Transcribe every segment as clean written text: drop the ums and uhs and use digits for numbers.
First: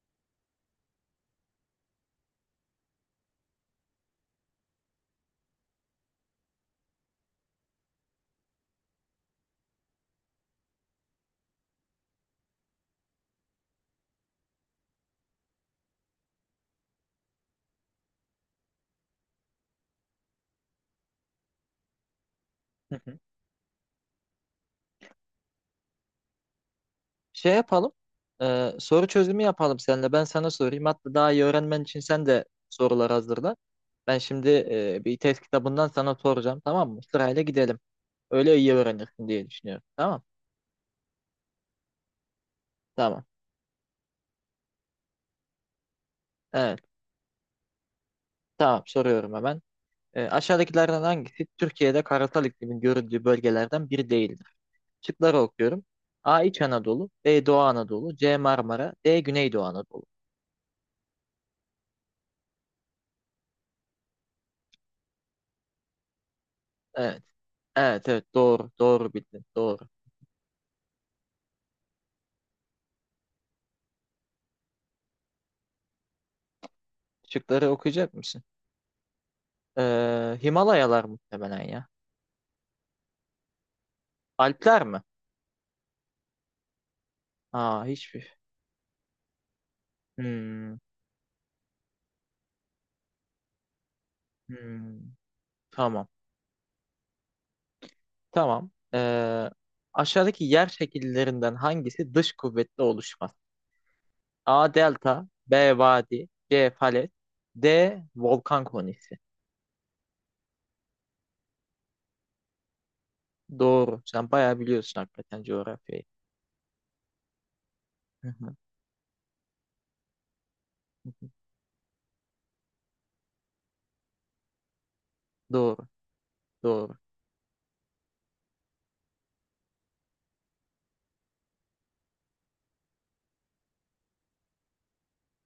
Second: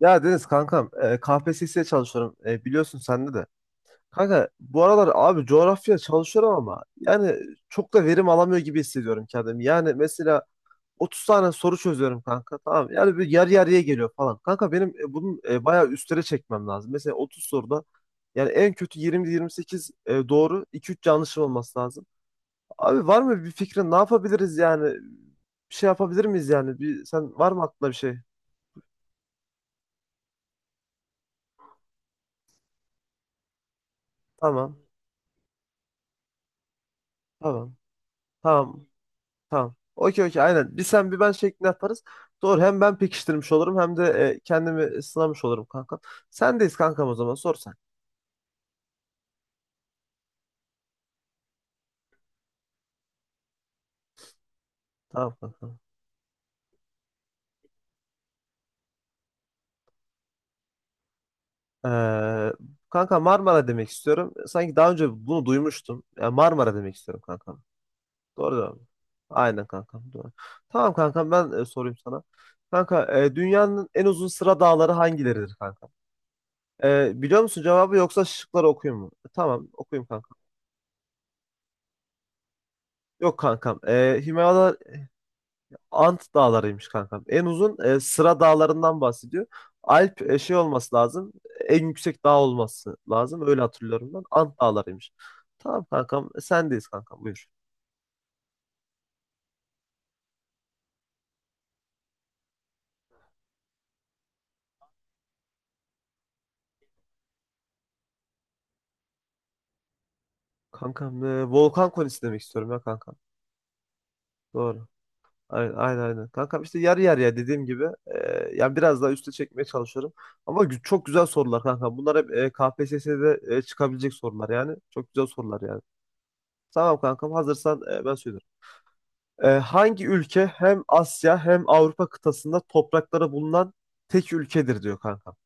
Ya Deniz kankam, KPSS'ye çalışıyorum, biliyorsun sende de. Kanka bu aralar abi coğrafya çalışıyorum ama yani çok da verim alamıyor gibi hissediyorum kendimi. Yani mesela 30 tane soru çözüyorum kanka, tamam mı? Yani bir yarı yarıya geliyor falan. Kanka benim bunun bayağı üstlere çekmem lazım. Mesela 30 soruda yani en kötü 20-28 doğru, 2-3 yanlışım olması lazım. Hı Abi, hı. var mı bir fikrin, ne yapabiliriz yani? Bir şey yapabilir miyiz yani? Bir, sen var Şey mı aklında yapalım. bir şey? Soru çözümü yapalım seninle. Ben sana sorayım. Hatta daha iyi öğrenmen için sen de sorular hazırla. Ben şimdi Tamam, bir test kitabından sana soracağım. Tamam mı? Sırayla tamam, gidelim. Öyle iyi tamam. öğrenirsin diye Tamam. düşünüyorum. Okey, Tamam. okey, aynen. Bir sen bir ben şeklinde yaparız. Doğru. Hem ben Tamam. pekiştirmiş olurum hem de kendimi sınamış olurum kanka. Sendeyiz Evet. kankam, o zaman sor sen. Tamam. Soruyorum hemen. Aşağıdakilerden hangisi Türkiye'de karasal iklimin görüldüğü bölgelerden biri değildir? Tamam Şıkları kanka. okuyorum. A. İç Anadolu. B. Doğu Anadolu. C. Marmara. D. Güneydoğu Anadolu. Ee, kanka Marmara demek istiyorum. Sanki daha önce bunu duymuştum. Yani Marmara demek istiyorum Evet. kankam. Evet. Evet. Doğru değil Doğru. mi? Doğru bildin. Aynen Doğru. kankam, doğru. Tamam kankam, ben sorayım sana. Kanka, dünyanın en uzun sıra dağları hangileridir kankam? Biliyor musun Şıkları cevabı, okuyacak yoksa mısın? şıkları okuyayım mı? Tamam, okuyayım kankam. Himalayalar muhtemelen ya. Yok kankam. Alpler mi? Ant dağlarıymış kankam. En uzun Aa, hiçbir. sıra dağlarından bahsediyor. Alp şey Hmm. olması lazım. En yüksek dağ olması lazım. Öyle hatırlıyorum ben. Ant Hmm. dağlarıymış. Tamam Tamam. kankam. Sendeyiz kankam. Buyur. Tamam. Aşağıdaki yer şekillerinden hangisi dış kuvvetle oluşmaz? A. Delta. B. Vadi. C. Falet. D. Volkan konisi. Kankam, volkan konisi demek istiyorum ya kankam. Doğru. Sen bayağı Doğru. biliyorsun hakikaten Aynen, aynen, coğrafyayı. aynen. Kankam işte yarı yarıya dediğim gibi, Hı hı. yani biraz daha üste çekmeye çalışıyorum. Ama çok Hı güzel hı. sorular kankam. Bunlar hep KPSS'de çıkabilecek sorular yani. Çok güzel sorular yani. Doğru. Doğru. Tamam kankam, hazırsan ben söylüyorum. Hangi ülke hem Asya hem Avrupa kıtasında toprakları bulunan tek ülkedir diyor kankam.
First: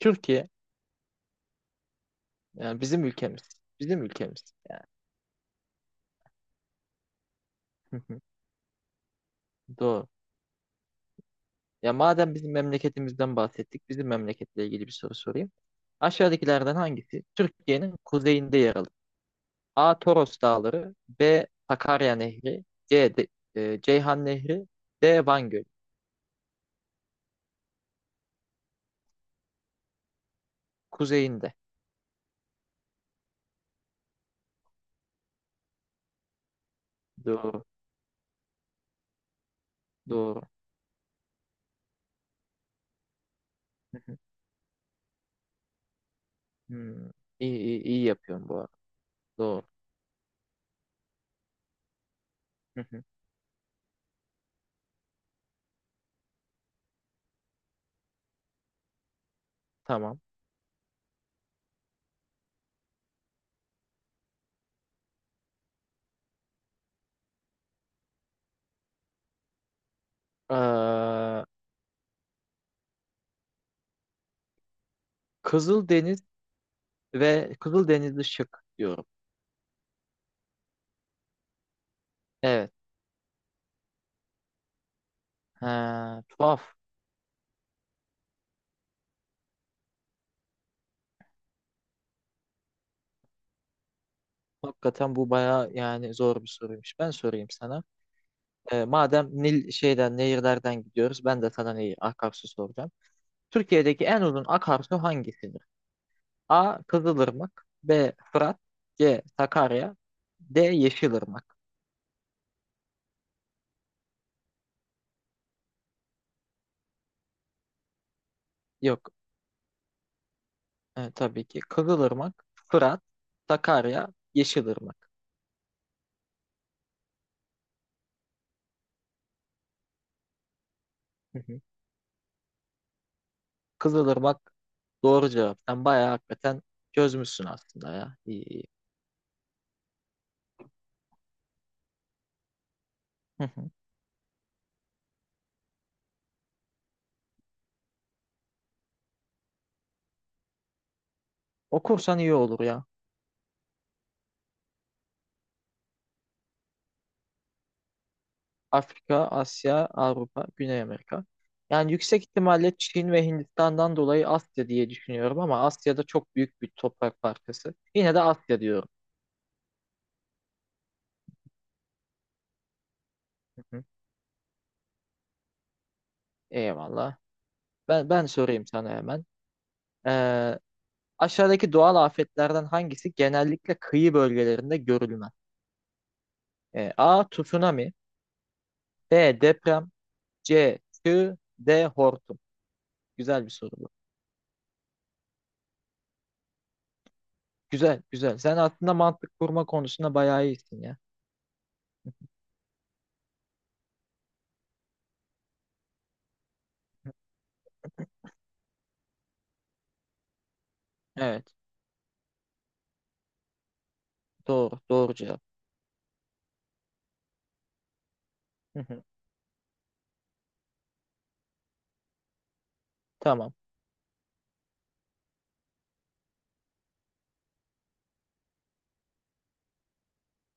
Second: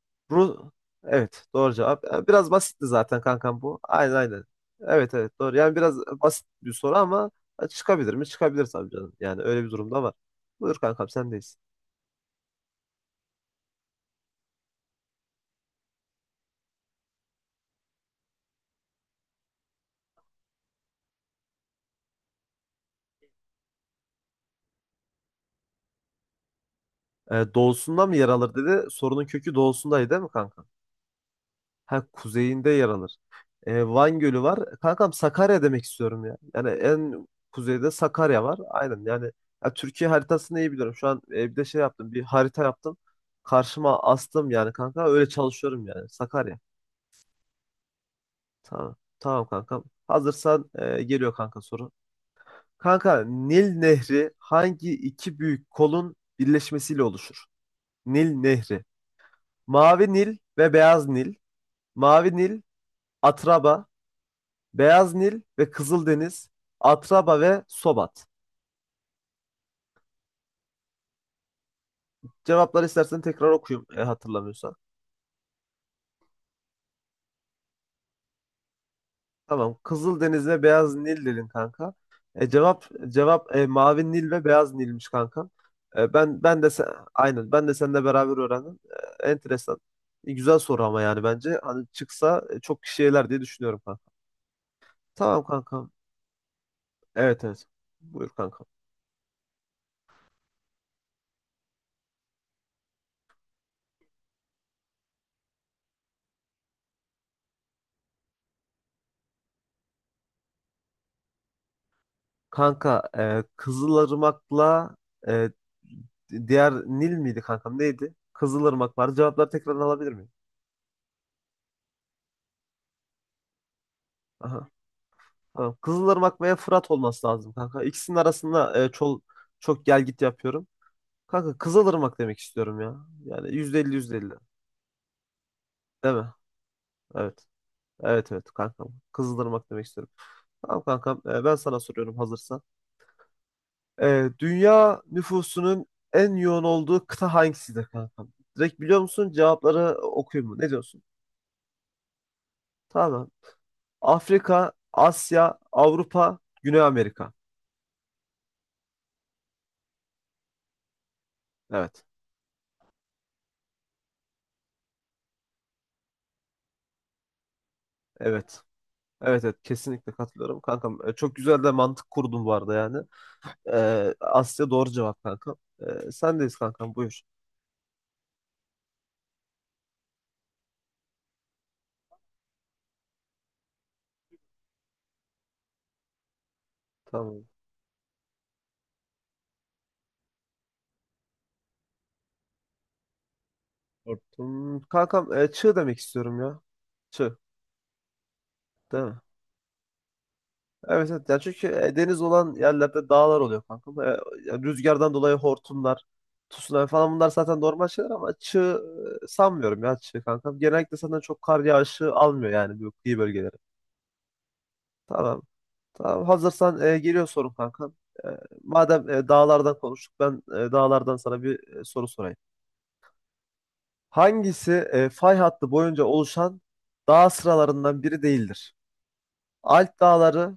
Türkiye. Bu, evet, doğru cevap. Biraz Yani basitti bizim zaten ülkemiz. kankam bu. Bizim Aynen, aynen. ülkemiz. Yani. Evet evet, doğru. Yani biraz basit bir soru ama Hı çıkabilir hı. mi? Çıkabilir tabii canım. Yani öyle bir durumda Doğru. var. Buyur kankam, sendeyiz. Ya madem bizim memleketimizden bahsettik, bizim memleketle ilgili bir soru sorayım. Aşağıdakilerden hangisi Türkiye'nin kuzeyinde yer alır? A. Toros Dağları, B. Sakarya Nehri, C. Ceyhan Nehri, D. Van Gölü. Doğusunda mı yer alır dedi. Sorunun kökü doğusundaydı değil mi kanka? Kuzeyinde. Ha, kuzeyinde yer alır. Van Gölü var. Kankam Sakarya demek istiyorum ya. Yani en Doğru, kuzeyde Sakarya var. Aynen yani, ya Türkiye doğru. haritasını iyi biliyorum. Şu an bir de şey yaptım. Bir harita yaptım. Hı Karşıma hı. astım yani kanka. Öyle çalışıyorum yani. Sakarya. Hmm. İyi, iyi, iyi yapıyorum bu arada. Tamam. Tamam Doğru. kankam. Hazırsan geliyor kanka soru. Hı hı. Kanka, Nil Nehri hangi iki büyük kolun birleşmesiyle oluşur? Nil Nehri. Mavi Tamam. Nil ve Beyaz Nil. Mavi Nil, Atraba, Beyaz Nil ve Kızıldeniz, Atraba ve Sobat. Ee, Cevapları istersen tekrar okuyayım, hatırlamıyorsan. Kızıldeniz ve Kızıldenizli şık diyorum. Tamam. Kızıldeniz ve Beyaz Nil dedin kanka. Evet. Mavi Nil ve Beyaz Nil'miş kanka. E, Ha, ben ben de tuhaf. sen, aynen ben de seninle beraber öğrendim. Enteresan. Güzel soru ama yani, bence hani çıksa çok kişi eler diye düşünüyorum kanka. Hakikaten bu Tamam baya kanka. yani zor bir soruymuş. Ben Evet sorayım evet. sana. Buyur kanka. Madem Nil şeyden nehirlerden gidiyoruz, ben de sana neyi akarsu soracağım. Türkiye'deki en uzun akarsu hangisidir? A. Kızılırmak, B. Fırat, C. Sakarya, D. Yeşilırmak. Kanka, Kızılırmak'la e, diğer Nil miydi kankam neydi? Kızılırmak Yok, var. Cevapları tekrardan alabilir miyim? Tabii ki. Kızılırmak, Fırat, Sakarya, Aha. Yeşilırmak. Tamam. Kızılırmak veya Fırat olması lazım kanka. İkisinin arasında çok, çok gel git yapıyorum. Hı Kanka hı. Kızılırmak demek istiyorum ya. Yani %50 %50. Kızılırmak doğru cevap. Sen bayağı Değil mi? hakikaten çözmüşsün Evet. aslında ya. Evet İyi, evet iyi. kankam. Kızılırmak demek istiyorum. Tamam kankam, ben sana soruyorum hazırsan. Hı hı. Dünya nüfusunun en yoğun olduğu kıta hangisidir kankam? Direkt biliyor musun? Cevapları okuyayım mı? Ne diyorsun? Okursan iyi olur ya. Tamam. Afrika, Asya, Avrupa, Güney Amerika. Afrika, Asya, Avrupa, Güney Amerika. Yani Evet. yüksek ihtimalle Çin ve Hindistan'dan dolayı Asya diye düşünüyorum, ama Asya'da çok büyük bir toprak parçası. Yine de Evet. Asya diyorum. Evet evet, kesinlikle katılıyorum kankam. Çok güzel de mantık kurdun bu arada yani. Hı hı. Asya doğru cevap kankam. Sendeyiz kankam, Eyvallah. buyur. Ben sorayım sana hemen. Ee, Aşağıdaki doğal afetlerden hangisi genellikle kıyı bölgelerinde görülmez? A. Tamam. Tsunami, B. Deprem, C. Çığ, D. Hortum. Güzel bir soru bu. Korktum. Kankam, çığ demek istiyorum ya. Çığ. Güzel, güzel. Sen aslında Değil mi? mantık kurma konusunda bayağı iyisin ya. Evet evet ya, çünkü deniz olan yerlerde dağlar oluyor kanka. Ya rüzgardan dolayı hortumlar, tsunami falan bunlar zaten normal şeyler, ama çığ, sanmıyorum ya çığ kanka. Genellikle zaten çok Evet, kar yağışı almıyor yani bu kıyı bölgeleri. doğru, doğru cevap. Tamam. Tamam, hazırsan geliyor sorun kanka. E, Hı hı. madem dağlardan konuştuk, ben dağlardan sana bir soru sorayım. Tamam. Hangisi fay hattı boyunca oluşan dağ sıralarından biri değildir? Alp dağları,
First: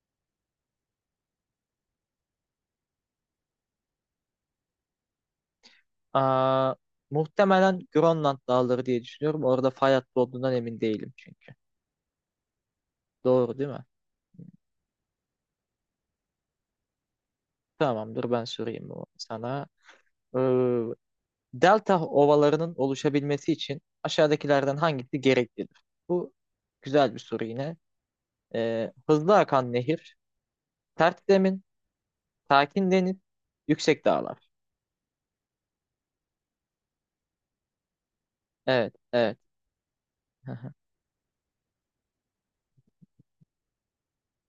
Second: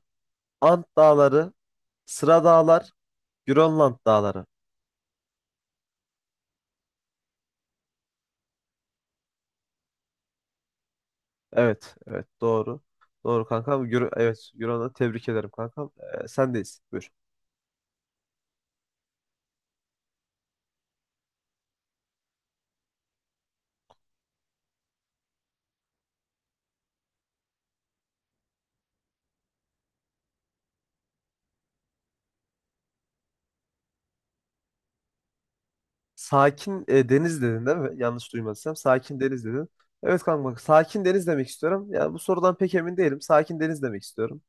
Ant dağları, Sıra dağlar, Grönland dağları. Aa, muhtemelen Grönland dağları diye düşünüyorum. Orada fay hattı olduğundan emin değilim çünkü. Evet, evet doğru. Doğru Doğru değil kankam. mi? Euro'na tebrik ederim kankam. Sendeyiz. Buyur. Tamamdır, ben sorayım bunu sana. Ee, Delta ovalarının oluşabilmesi için aşağıdakilerden hangisi gereklidir? Bu güzel bir soru yine. Hızlı akan nehir, tert zemin, sakin deniz, yüksek dağlar. Sakin deniz dedin değil mi? Yanlış duymadıysam. Evet, Sakin evet. deniz dedin. Evet Hı kankam. hı. Sakin deniz demek istiyorum. Yani bu sorudan pek emin değilim. Sakin deniz demek istiyorum.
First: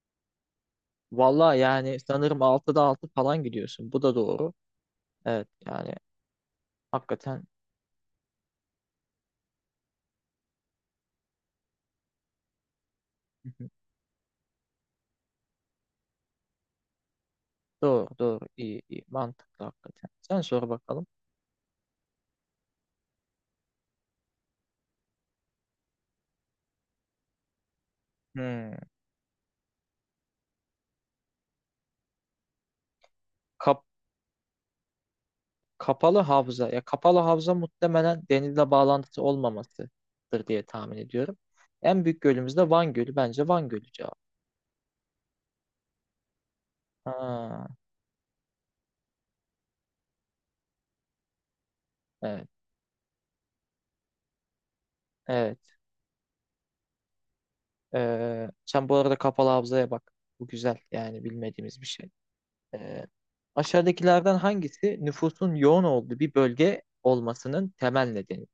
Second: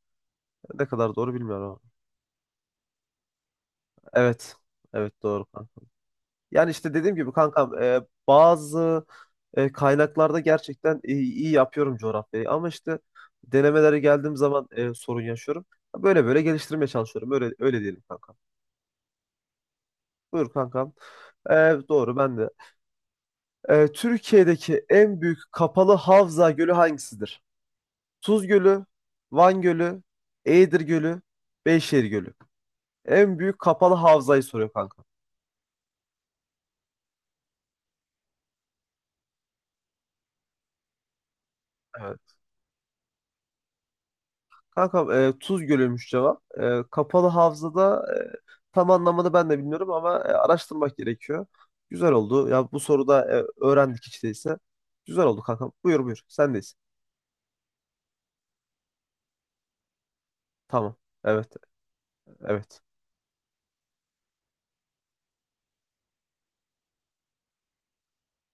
Ne kadar doğru Vallahi bilmiyorum ama. yani sanırım 6'da 6 falan gidiyorsun. Bu da doğru. Evet. Evet doğru Evet kanka. yani, Yani işte dediğim gibi hakikaten. kankam, bazı kaynaklarda gerçekten iyi yapıyorum coğrafyayı. Ama işte denemelere geldiğim zaman sorun yaşıyorum. Böyle böyle geliştirmeye çalışıyorum. Öyle öyle diyelim Doğru, kanka. doğru. iyi iyi. Mantıklı hakikaten. Sen Buyur sor kankam. bakalım. Doğru ben de. Türkiye'deki en büyük kapalı havza gölü hangisidir? Tuz Hmm. Gölü, Van Gölü, Eğirdir Gölü, Beyşehir Gölü. En büyük Kap kapalı havzayı soruyor kanka. Kapalı havza. Ya kapalı havza muhtemelen denizle bağlantısı olmamasıdır diye tahmin ediyorum. En Evet. büyük gölümüz de Van Gölü. Bence Van Gölü cevap. Kankam, Tuz Gölü'ymüş cevap. Kapalı Ha, havzada tam anlamını ben de bilmiyorum ama araştırmak gerekiyor. Güzel oldu. evet. Ya bu soruda öğrendik hiç değilse. Güzel oldu kankam. Evet. Buyur, buyur. Sendeyiz. Sen bu arada kapalı havzaya bak. Bu güzel, Tamam. yani Evet. bilmediğimiz bir şey. Evet. Ee, Aşağıdakilerden hangisi nüfusun yoğun olduğu bir bölge olmasının temel nedeni?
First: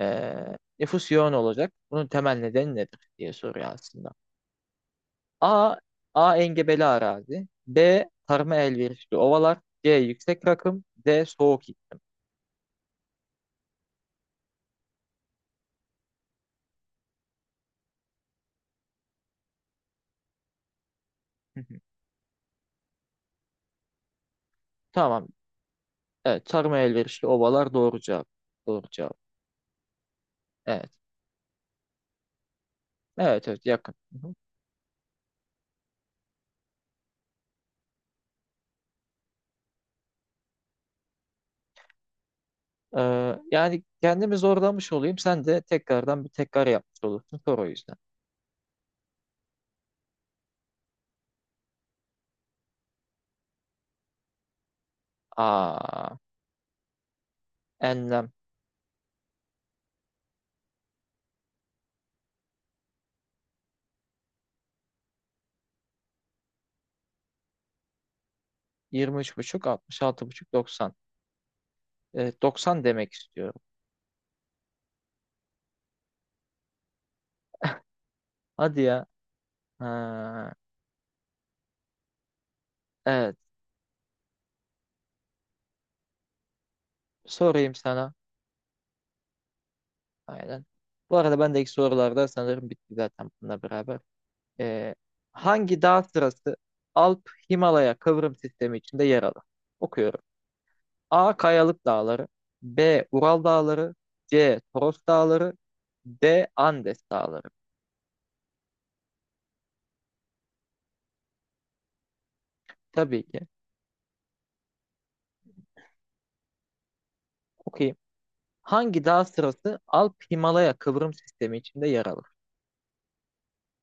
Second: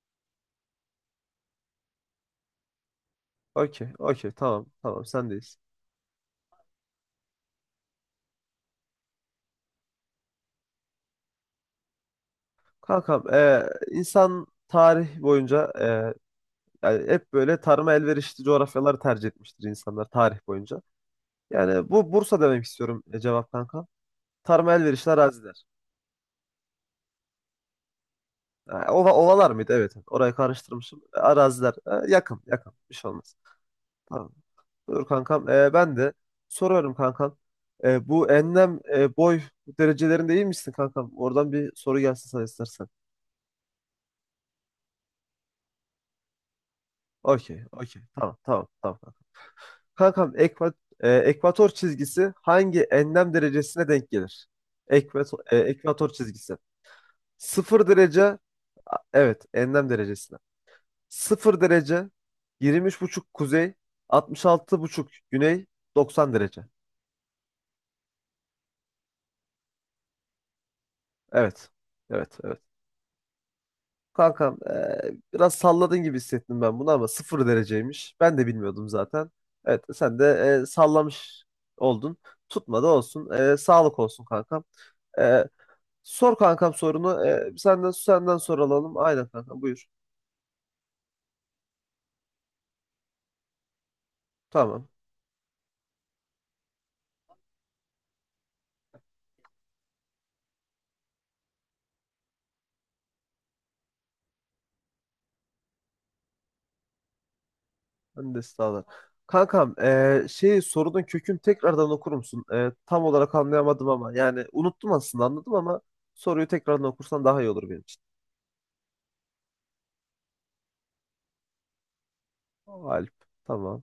Nüfus yoğun olacak. Bunun temel nedeni nedir diye soruyor Okey. aslında. Okey. Tamam. Tamam. Sendeyiz. A. A. Engebeli arazi. B. Tarıma elverişli ovalar. C. Yüksek rakım. D. Soğuk iklim. Kankam, insan tarih boyunca, yani hep böyle tarıma elverişli coğrafyaları tercih etmiştir insanlar tarih boyunca. Hı hı. Yani bu Bursa demek istiyorum, cevap kanka. Tarıma elverişli Tamam. araziler. Evet. Tarıma elverişli ovalar doğru cevap. Ha, Doğru cevap. ovalar mıydı? Evet, evet. Orayı Evet. karıştırmışım. Araziler. Yakın, yakın. Bir şey olmaz. Evet, evet, yakın. Hı Tamam. hı. Buyur kankam. Ben de soruyorum kankam. Bu enlem, boy derecelerinde iyi misin kankam? Oradan bir soru gelsin sana istersen. Yani kendimi zorlamış olayım. Sen de tekrardan bir tekrar yapmış olursun. Sor Okey, o yüzden. okey. Tamam, tamam, tamam. Kankam, ekvator çizgisi hangi enlem derecesine denk gelir? Ekvator, ekvator Aa, çizgisi. Sıfır derece, enlem. Evet, enlem derecesine. Sıfır derece, 23,5 kuzey, 66,5 güney, 90 derece. 23,5, buçuk, 90. Evet, evet, Evet, evet. 90 demek istiyorum. Kankam, biraz salladın gibi hissettim ben bunu ama sıfır dereceymiş. Ben de Hadi bilmiyordum ya. zaten. Evet, sen Ha, de sallamış oldun. Tutmadı olsun. evet. Sağlık olsun kankam. E, Sor kankam sorunu. Sorayım senden sana. senden soru alalım. Aynen kankam, buyur. Aynen. Bu arada ben de ilk sorularda sanırım bitti zaten bununla beraber. Tamam. Ee, Hangi dağ sırası Alp Himalaya kıvrım sistemi içinde yer alır? Okuyorum. A. Kayalık Dağları, B. Ural Dağları, C. Toros Dağları, D. Andes Dağları. Ben de sağlar. Kankam, şey sorunun kökünü tekrardan okur musun? Tam Tabii olarak ki. anlayamadım ama yani unuttum, aslında anladım ama soruyu tekrardan okursan daha iyi olur benim Okuyayım. için. Hangi dağ sırası Alp Himalaya kıvrım sistemi içinde yer alır? Alp. Tamam.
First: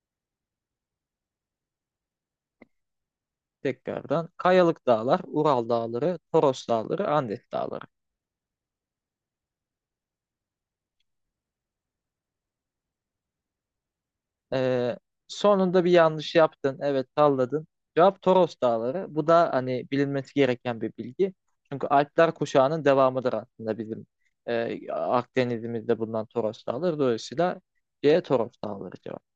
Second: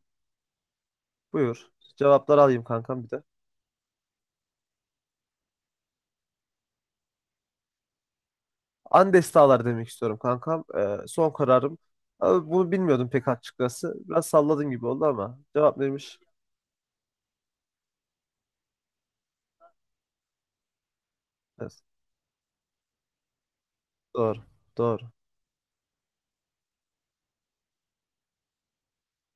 Buyur. Cevapları alayım kankam bir de. Tekrardan. Kayalık Dağlar, Ural Dağları, Toros Dağları, Andes Dağları. Andes Dağlar demek istiyorum kankam. Son kararım. Abi bunu bilmiyordum pek açıkçası. Biraz salladım gibi Ee, oldu ama. Cevap Sonunda bir neymiş? yanlış yaptın. Evet, salladın. Cevap Toros Dağları. Bu da hani bilinmesi gereken bir bilgi. Evet. Çünkü Alpler kuşağının devamıdır aslında bizim Doğru. Doğru. Akdeniz'imizde bulunan Toros Dağları. Dolayısıyla C Toros Dağları cevap.